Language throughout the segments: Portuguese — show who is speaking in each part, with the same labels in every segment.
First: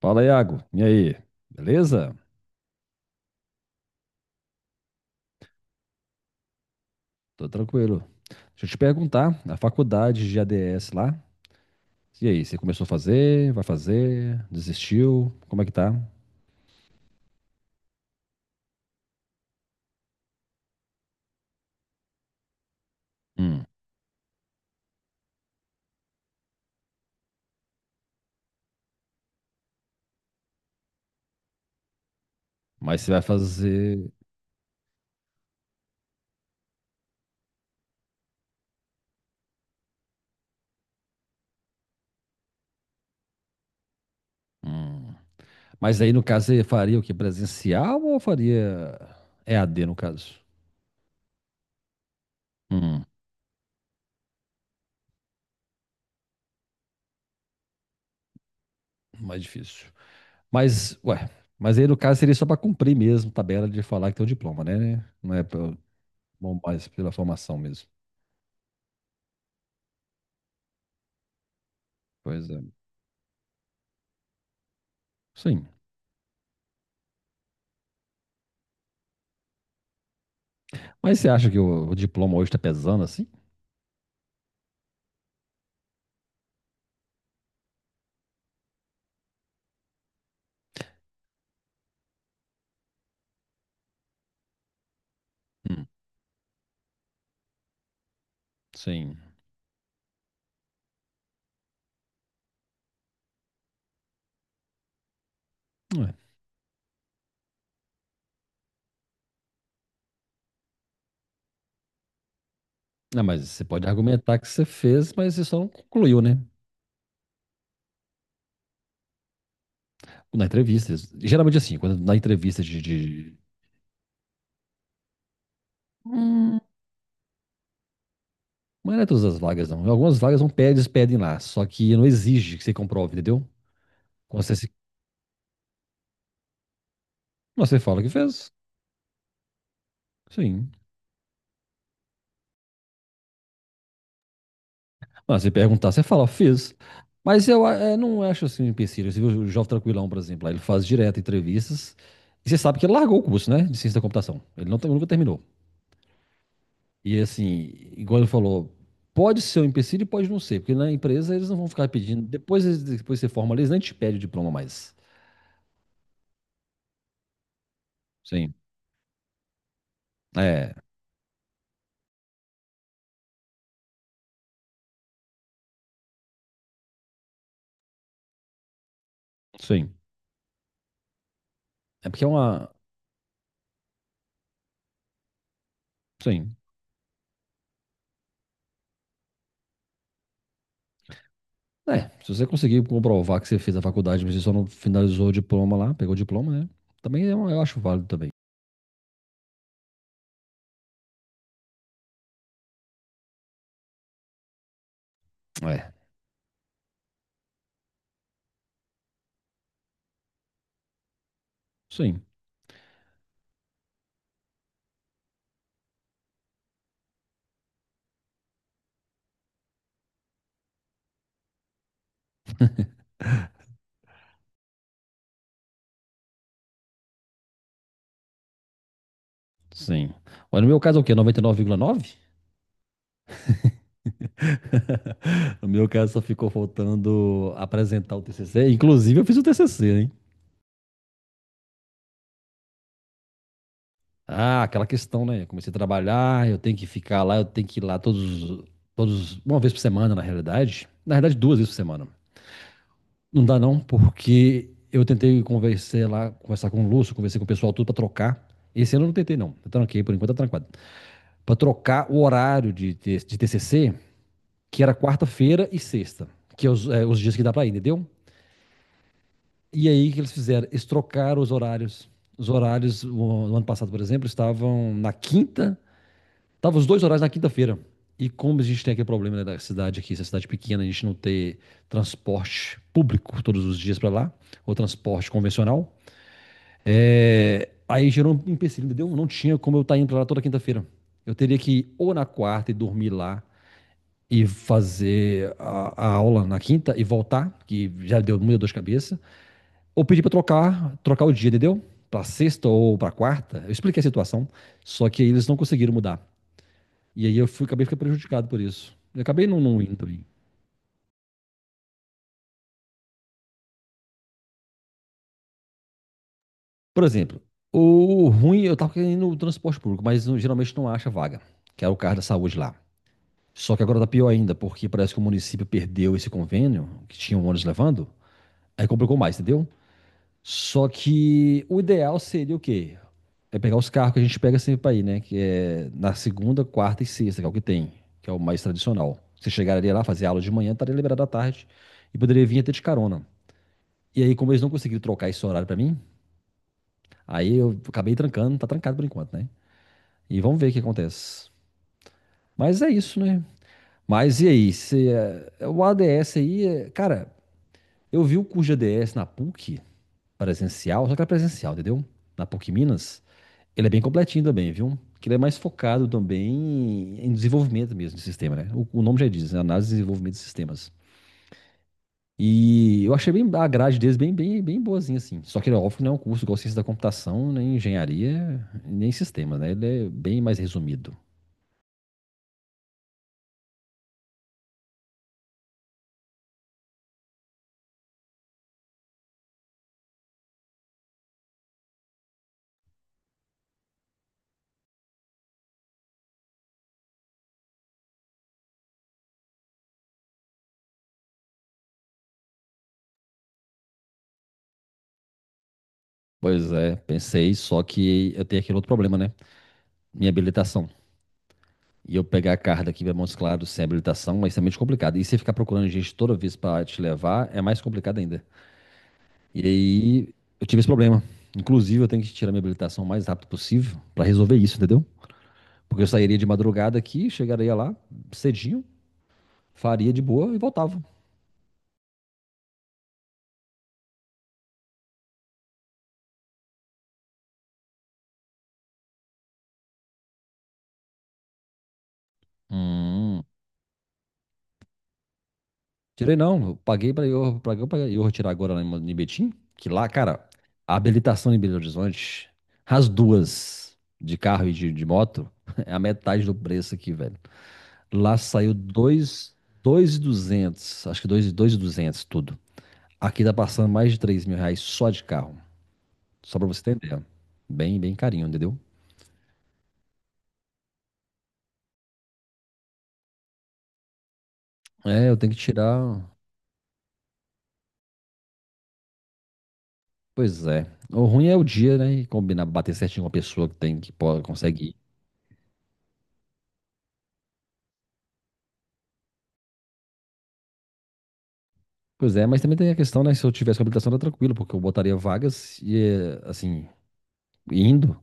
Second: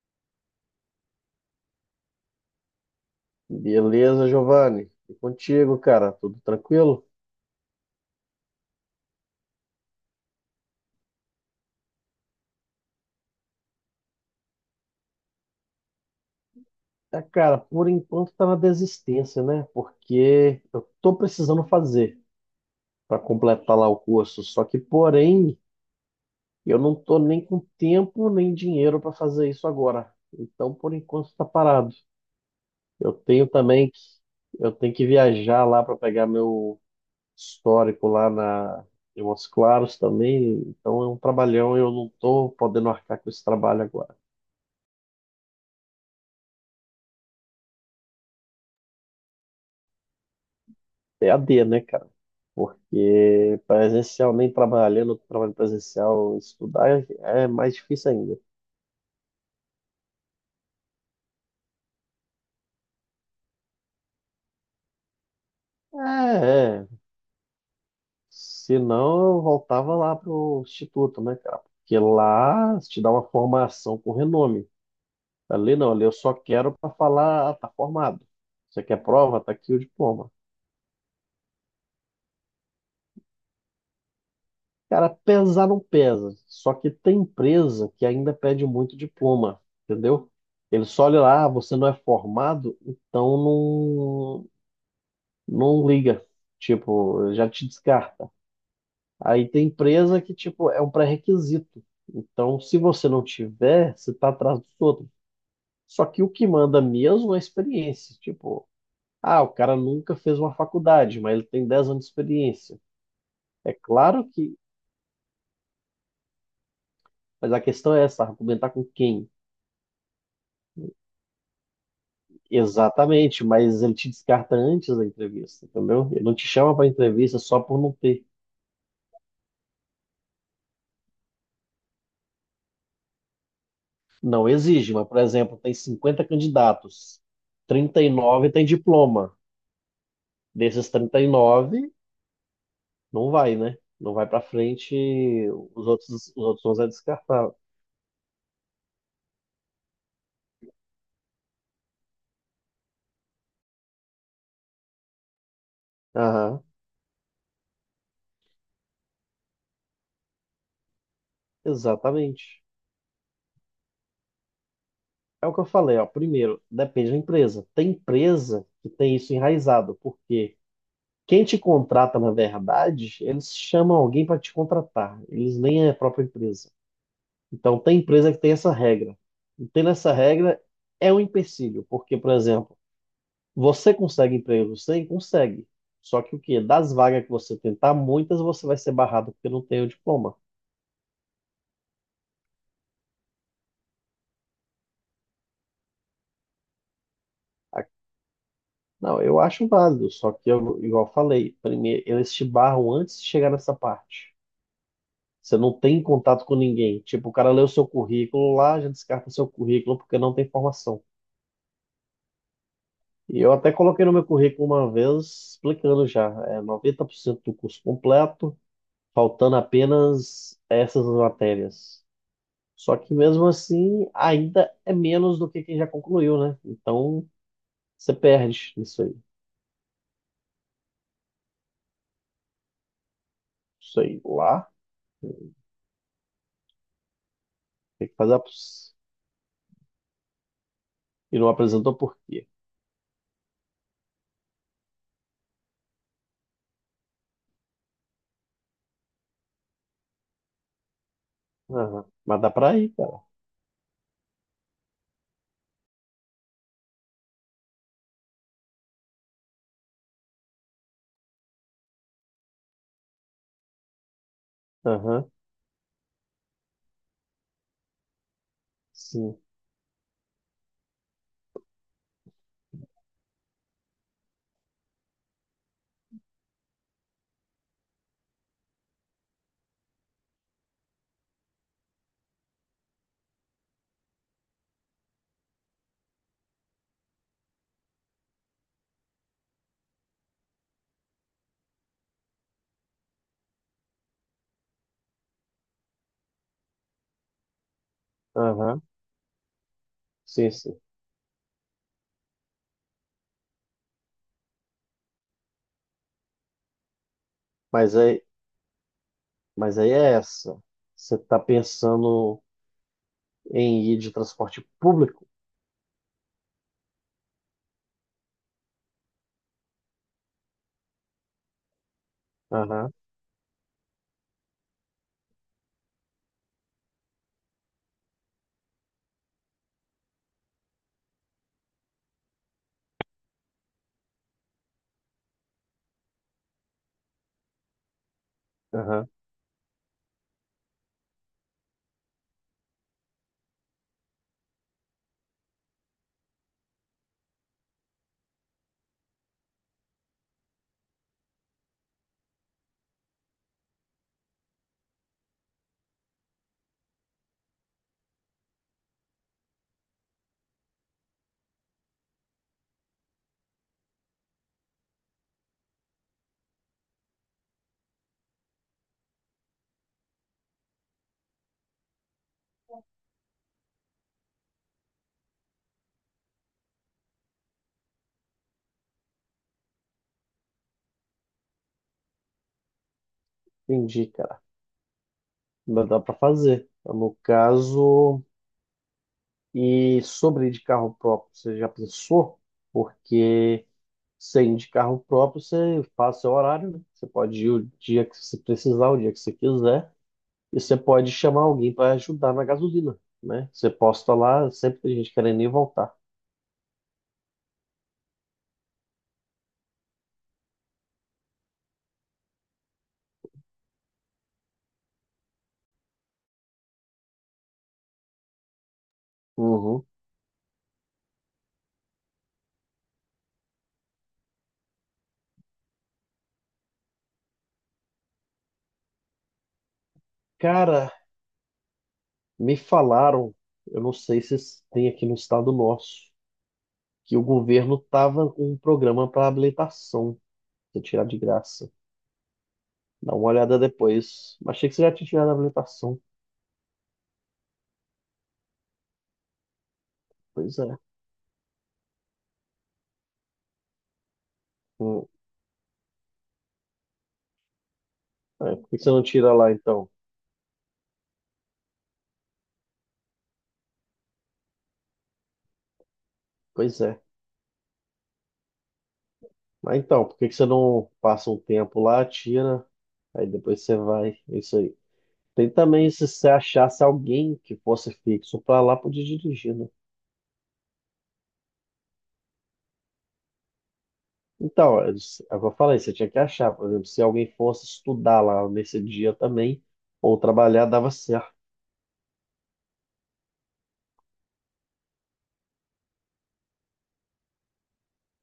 Speaker 1: Fala, Iago. E aí? Beleza?
Speaker 2: Beleza, Giovanni. E contigo, cara? Tudo tranquilo?
Speaker 1: Tô tranquilo. Deixa eu te perguntar, a faculdade de ADS lá, e aí, você começou a fazer, vai fazer, desistiu, como é que tá?
Speaker 2: É, cara, por enquanto tá na desistência, né? Porque eu tô precisando fazer para
Speaker 1: Hum,
Speaker 2: completar lá o curso. Só que, porém, eu não tô nem com tempo nem dinheiro para fazer isso agora. Então, por enquanto tá parado.
Speaker 1: mas você
Speaker 2: Eu
Speaker 1: vai
Speaker 2: tenho também que
Speaker 1: fazer...
Speaker 2: eu tenho que viajar lá para pegar meu histórico lá na em Montes Claros também. Então é um trabalhão e eu não tô podendo arcar com esse trabalho agora.
Speaker 1: Hum. Mas aí, no caso, você faria o quê? Presencial ou faria E a d no caso?
Speaker 2: EAD, né, cara?
Speaker 1: Hum,
Speaker 2: Porque presencial, nem trabalhando, trabalho presencial, estudar é mais difícil ainda.
Speaker 1: Mais difícil. Mas, ué, mas aí, no caso, seria só pra cumprir mesmo tabela de falar que tem o diploma, né? Não é pra- bom,
Speaker 2: É,
Speaker 1: mais
Speaker 2: é.
Speaker 1: pela formação mesmo.
Speaker 2: Se não, eu voltava lá pro instituto, né, cara? Porque
Speaker 1: Pois é.
Speaker 2: lá te dá uma formação com renome.
Speaker 1: Sim.
Speaker 2: Ali não, ali eu só quero para falar, ah, tá formado. Você quer prova? Tá aqui o diploma.
Speaker 1: Mas você acha que o diploma hoje está pesando assim?
Speaker 2: Cara, pesar não pesa. Só que tem empresa que ainda pede muito diploma, entendeu? Ele só olha lá, ah, você não é formado, então não,
Speaker 1: Hum,
Speaker 2: não liga, tipo, já te descarta.
Speaker 1: sim.
Speaker 2: Aí tem empresa que, tipo, é um pré-requisito. Então, se você não tiver, você tá atrás dos outros. Só
Speaker 1: Ué.
Speaker 2: que o que manda mesmo é a experiência. Tipo, ah, o cara nunca fez uma faculdade, mas ele tem 10 anos de experiência.
Speaker 1: Não, mas você
Speaker 2: É
Speaker 1: pode
Speaker 2: claro
Speaker 1: argumentar que
Speaker 2: que,
Speaker 1: você fez, mas você só não concluiu, né?
Speaker 2: mas a questão é essa, argumentar com quem?
Speaker 1: Na entrevista. Geralmente assim, quando na entrevista de.
Speaker 2: Exatamente, mas ele te descarta antes da entrevista, entendeu? Ele não te
Speaker 1: Hum.
Speaker 2: chama para entrevista só por não ter.
Speaker 1: Mas não é todas as vagas, não. Algumas vagas não pedem, eles pedem lá. Só que não exige que você comprove, entendeu? Quando
Speaker 2: Não
Speaker 1: você, se...
Speaker 2: exige, mas, por exemplo, tem 50 candidatos,
Speaker 1: Mas você
Speaker 2: trinta
Speaker 1: fala que
Speaker 2: e nove
Speaker 1: fez.
Speaker 2: tem diploma.
Speaker 1: Sim.
Speaker 2: Desses 39, não vai, né? Não vai para frente,
Speaker 1: Mas se
Speaker 2: os
Speaker 1: perguntar, você
Speaker 2: outros,
Speaker 1: fala,
Speaker 2: os outros
Speaker 1: fiz.
Speaker 2: 11 é
Speaker 1: Mas
Speaker 2: descartável.
Speaker 1: eu não acho assim um empecilho. Você viu o Jovem Tranquilão, por exemplo, lá, ele faz direto entrevistas. E você sabe que ele largou o curso, né? De ciência da computação. Ele não, nunca terminou.
Speaker 2: Aham,
Speaker 1: E assim, igual ele falou, pode ser um empecilho e pode não ser, porque na empresa eles não vão ficar pedindo.
Speaker 2: exatamente.
Speaker 1: Depois, depois que você forma, eles nem te pedem o diploma mais.
Speaker 2: É o que eu falei, ó. Primeiro, depende da empresa. Tem
Speaker 1: Sim.
Speaker 2: empresa que tem isso enraizado, porque
Speaker 1: É,
Speaker 2: quem te contrata, na verdade, eles chamam alguém para te contratar. Eles nem é a própria empresa. Então, tem empresa que tem essa regra. E tendo
Speaker 1: sim.
Speaker 2: essa regra, é um empecilho,
Speaker 1: É
Speaker 2: porque,
Speaker 1: porque é
Speaker 2: por
Speaker 1: uma.
Speaker 2: exemplo, você consegue emprego? Sim, consegue. Só que o
Speaker 1: Sim.
Speaker 2: quê? Das vagas que você tentar, muitas você vai ser barrado porque não tem o diploma.
Speaker 1: É, se você conseguir comprovar que você fez a faculdade, mas você só não finalizou o diploma lá, pegou o diploma, né? Também é eu acho
Speaker 2: A-
Speaker 1: válido também.
Speaker 2: Não, eu acho válido, só que eu, igual eu falei, primeiro eles te barram antes de chegar nessa parte. Você não
Speaker 1: É,
Speaker 2: tem contato com ninguém. Tipo, o cara lê o seu currículo lá, já descarta seu currículo porque não tem formação.
Speaker 1: sim,
Speaker 2: E eu até coloquei no meu currículo uma vez, explicando já, é 90% do curso completo, faltando apenas essas matérias. Só que mesmo assim, ainda é menos do que quem já concluiu, né? Então, você perde isso aí.
Speaker 1: sim. Mas no meu caso é o quê? 99,9?
Speaker 2: Isso aí lá,
Speaker 1: No meu caso só ficou faltando
Speaker 2: tem que
Speaker 1: apresentar o
Speaker 2: fazer.
Speaker 1: TCC. Inclusive eu fiz o TCC.
Speaker 2: E não apresentou por quê?
Speaker 1: Ah, aquela questão, né? Eu comecei a trabalhar, eu tenho que ficar lá, eu tenho que ir lá todos, todos, uma vez por semana, na realidade. Na realidade, duas vezes por
Speaker 2: Aham.
Speaker 1: semana.
Speaker 2: Mas dá pra ir, cara.
Speaker 1: Não dá não, porque eu tentei conversar lá, conversar com o Lúcio, conversei com o pessoal tudo pra trocar. Esse ano eu não tentei não, eu tranquei, por enquanto tá trancado. Pra trocar o horário de TCC, que era
Speaker 2: Aham.
Speaker 1: quarta-feira e sexta, que é os dias que dá pra ir, entendeu?
Speaker 2: Sim.
Speaker 1: E aí, o que eles fizeram? Eles trocaram os horários. Os horários, no ano passado, por exemplo, estavam na quinta. Tava os dois horários na quinta-feira. E como a gente tem aquele problema, né, da cidade aqui, essa cidade pequena, a gente não ter transporte público todos os dias para lá, ou transporte convencional, aí gerou um empecilho, entendeu? Não tinha como eu estar indo pra lá toda quinta-feira. Eu teria que ir ou na quarta e dormir lá e fazer a aula na quinta e voltar, que já deu muita dor de
Speaker 2: Aham.
Speaker 1: cabeça, ou pedir para
Speaker 2: Sim, sim.
Speaker 1: trocar, trocar o dia, entendeu? Para sexta ou para quarta. Eu expliquei a situação, só que eles não conseguiram mudar. E aí eu fui, acabei
Speaker 2: Mas
Speaker 1: ficando
Speaker 2: aí,
Speaker 1: prejudicado por isso. Eu acabei não,
Speaker 2: mas
Speaker 1: não
Speaker 2: aí
Speaker 1: indo
Speaker 2: é
Speaker 1: também.
Speaker 2: essa. Você tá pensando em ir de transporte público?
Speaker 1: Por exemplo, o ruim, eu tava querendo o transporte público, mas geralmente não acha vaga, que era o carro da saúde lá.
Speaker 2: Aham.
Speaker 1: Só que agora tá pior ainda, porque parece que o município perdeu esse convênio, que tinha um ônibus levando, aí complicou mais, entendeu? Só que o ideal seria o quê? É pegar os carros que a gente pega sempre pra ir, né? Que é na segunda, quarta e sexta, que é o que tem, que é o mais
Speaker 2: Aham.
Speaker 1: tradicional. Você chegaria lá, fazer aula de manhã, estaria liberado à tarde e poderia vir até de carona. E aí, como eles não conseguiram trocar esse horário pra mim, aí eu acabei trancando, tá trancado por enquanto, né? E vamos ver o que acontece. Mas é isso, né? Mas e aí? Se, o ADS aí, cara, eu vi o curso de ADS na PUC presencial, só que era presencial, entendeu? Na PUC Minas, ele é bem completinho também, viu? Que ele é mais focado também em desenvolvimento mesmo de sistema, né? O nome já diz, né? Análise e desenvolvimento de sistemas. E eu achei bem a grade deles bem, bem, bem boazinha, assim. Só que, óbvio, que não é um curso igual ciência da computação, nem engenharia, nem sistemas, né? Ele é bem mais resumido.
Speaker 2: Entendi, cara. Mas dá pra fazer. No caso, e sobre ir de carro próprio, você já pensou? Porque. Você ir de carro próprio, você faz seu horário, né? Você pode ir o dia que você precisar, o dia que você quiser, e você pode chamar alguém para ajudar na gasolina, né? Você posta lá, sempre tem gente querendo ir e voltar.
Speaker 1: Pois é, pensei, só que eu tenho aquele outro problema, né? Minha habilitação. E eu pegar a carta aqui para Montes Claros sem habilitação é extremamente complicado. E você ficar procurando gente toda vez para te levar é mais complicado ainda. E
Speaker 2: Uhum.
Speaker 1: aí eu tive esse problema. Inclusive, eu tenho que tirar minha habilitação o mais rápido possível para resolver isso, entendeu? Porque eu sairia de madrugada aqui, chegaria lá cedinho, faria de boa e
Speaker 2: Cara,
Speaker 1: voltava.
Speaker 2: me falaram, eu não sei se tem aqui no estado nosso, que o governo tava com um programa para habilitação, você tirar de graça. Dá uma
Speaker 1: Hum.
Speaker 2: olhada depois. Achei que você já tinha tirado a habilitação.
Speaker 1: Tirei não, eu paguei pra eu retirar agora lá em Betim, que lá, cara,
Speaker 2: Pois é.
Speaker 1: a habilitação em Belo Horizonte, as duas, de carro e de
Speaker 2: Hum,
Speaker 1: moto, é a metade do preço aqui, velho. Lá
Speaker 2: é. Por
Speaker 1: saiu
Speaker 2: que você não tira lá
Speaker 1: dois,
Speaker 2: então?
Speaker 1: dois e duzentos, acho que dois, dois e duzentos tudo. Aqui tá passando mais de R$ 3.000 só de carro, só pra
Speaker 2: Pois
Speaker 1: você
Speaker 2: é.
Speaker 1: entender. Bem, bem carinho, entendeu?
Speaker 2: Ah, então, por que que você não passa um tempo lá, tira, aí depois você vai, é isso aí.
Speaker 1: É, eu
Speaker 2: Tem
Speaker 1: tenho que
Speaker 2: também, se
Speaker 1: tirar.
Speaker 2: você achasse alguém que fosse fixo para lá, podia dirigir, né?
Speaker 1: Pois é. O ruim é o dia, né? E combinar, bater certinho com a pessoa que tem, que pode,
Speaker 2: Então,
Speaker 1: consegue
Speaker 2: é
Speaker 1: ir.
Speaker 2: isso, é o que eu falei, você tinha que achar, por exemplo, se alguém fosse estudar lá nesse dia também, ou trabalhar, dava certo.
Speaker 1: Pois é, mas também tem a questão, né? Se eu tivesse com habilitação, era tranquilo, porque eu botaria vagas e, assim, indo.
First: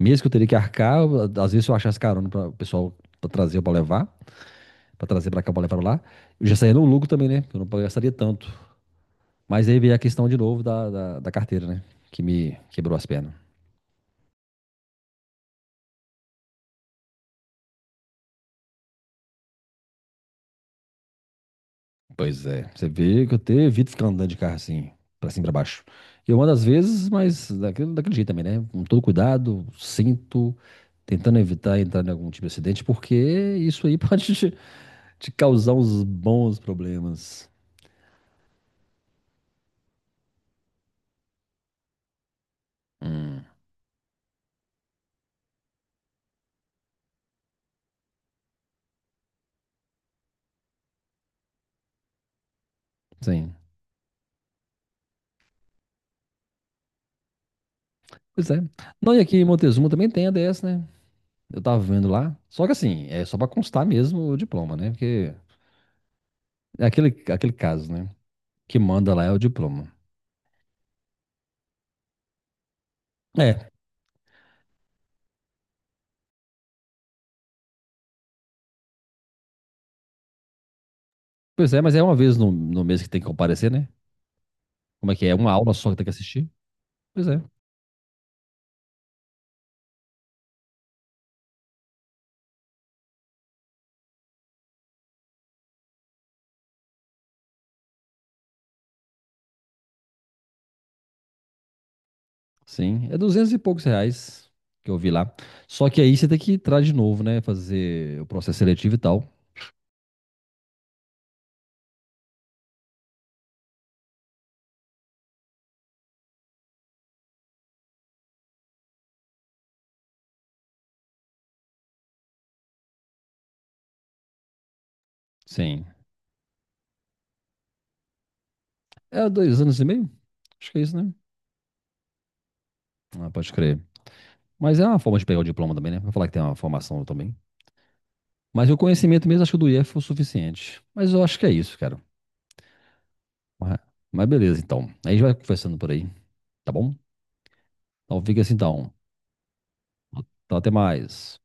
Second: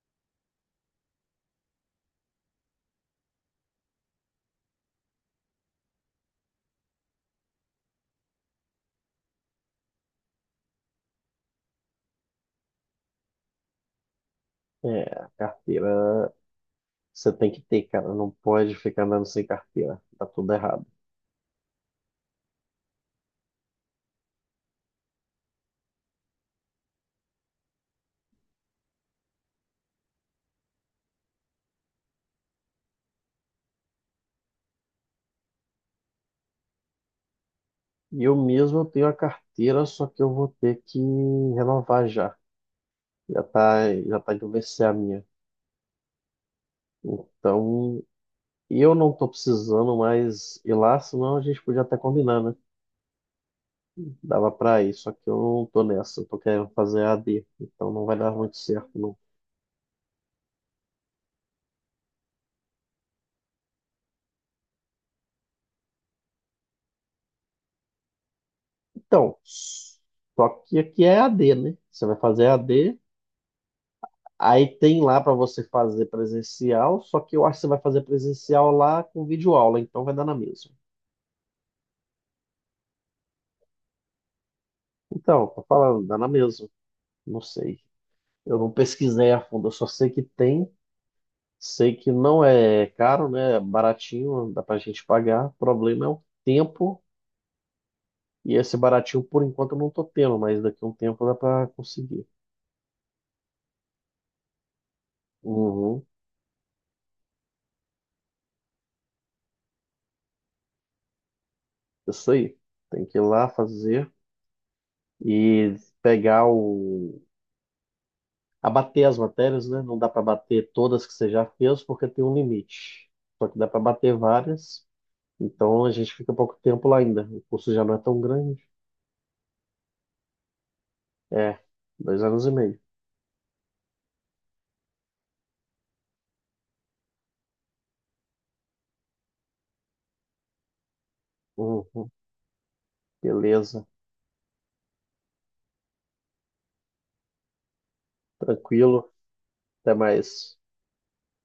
Speaker 1: Mesmo que eu teria que arcar, às vezes se eu achasse carona para o pessoal pra trazer ou pra levar, pra trazer pra cá ou pra levar pra lá, eu já saía no lucro também, né? Eu não gastaria tanto. Mas aí veio a questão de novo da carteira, né? Que me quebrou as pernas.
Speaker 2: É, a carteira você tem que ter, cara, não pode ficar andando sem carteira, tá tudo errado.
Speaker 1: Pois é, você vê que eu te evito ficar andando de carro assim, pra cima e pra baixo. Eu ando às vezes, mas daquele jeito também, né? Com todo cuidado, sinto tentando evitar entrar em algum tipo de acidente, porque isso aí pode te causar uns bons problemas.
Speaker 2: E eu mesmo eu tenho a carteira, só que eu vou ter que renovar já.
Speaker 1: Hum,
Speaker 2: Já tá indo vencer a minha. Então, eu não tô precisando mais ir lá, senão a gente podia até combinar, né?
Speaker 1: sim.
Speaker 2: Dava pra ir, só que eu não tô nessa, eu tô querendo fazer AD, então não vai dar
Speaker 1: Pois
Speaker 2: muito
Speaker 1: é.
Speaker 2: certo,
Speaker 1: Não,
Speaker 2: não.
Speaker 1: e aqui em Montezuma também tem a DS, né? Eu tava vendo lá. Só que assim, é só pra constar mesmo o diploma, né? Porque é aquele caso, né? Que manda lá é
Speaker 2: Então,
Speaker 1: o diploma.
Speaker 2: só que aqui é AD, né? Você vai fazer AD,
Speaker 1: É,
Speaker 2: aí tem lá pra você fazer presencial, só que eu acho que você vai fazer presencial lá com videoaula, então vai dar na mesma.
Speaker 1: pois é, mas é uma vez no mês que tem que comparecer, né? Como é que é?
Speaker 2: Então,
Speaker 1: Uma
Speaker 2: tô
Speaker 1: aula só que tem
Speaker 2: falando,
Speaker 1: que
Speaker 2: dá na
Speaker 1: assistir?
Speaker 2: mesma,
Speaker 1: Pois
Speaker 2: não
Speaker 1: é.
Speaker 2: sei. Eu não pesquisei a fundo, eu só sei que tem. Sei que não é caro, né? É baratinho, dá pra gente pagar. O problema é o tempo. E esse baratinho, por enquanto, eu não tô tendo, mas daqui a um tempo dá pra conseguir.
Speaker 1: Sim, é duzentos e poucos reais que eu vi lá. Só que
Speaker 2: Uhum,
Speaker 1: aí você tem que entrar de novo, né? Fazer o processo seletivo e tal.
Speaker 2: isso aí. Tem que ir lá fazer e pegar o. Abater as matérias, né? Não dá pra bater todas que você já fez, porque tem um limite. Só que dá pra bater várias.
Speaker 1: Sim.
Speaker 2: Então a gente fica pouco tempo lá ainda. O curso já não é tão grande.
Speaker 1: É 2 anos e meio? Acho que é isso, né?
Speaker 2: É, dois anos e meio.
Speaker 1: Ah, pode crer. Mas é uma forma de pegar o diploma também, né? Vou falar que tem uma formação também. Mas o conhecimento mesmo, acho que o do IF foi o suficiente. Mas eu acho que é isso, cara.
Speaker 2: Uhum,
Speaker 1: Mas
Speaker 2: beleza,
Speaker 1: beleza, então. Aí a gente vai conversando por aí, tá bom? Então fica assim, então.
Speaker 2: tranquilo. Até mais.
Speaker 1: Então até mais.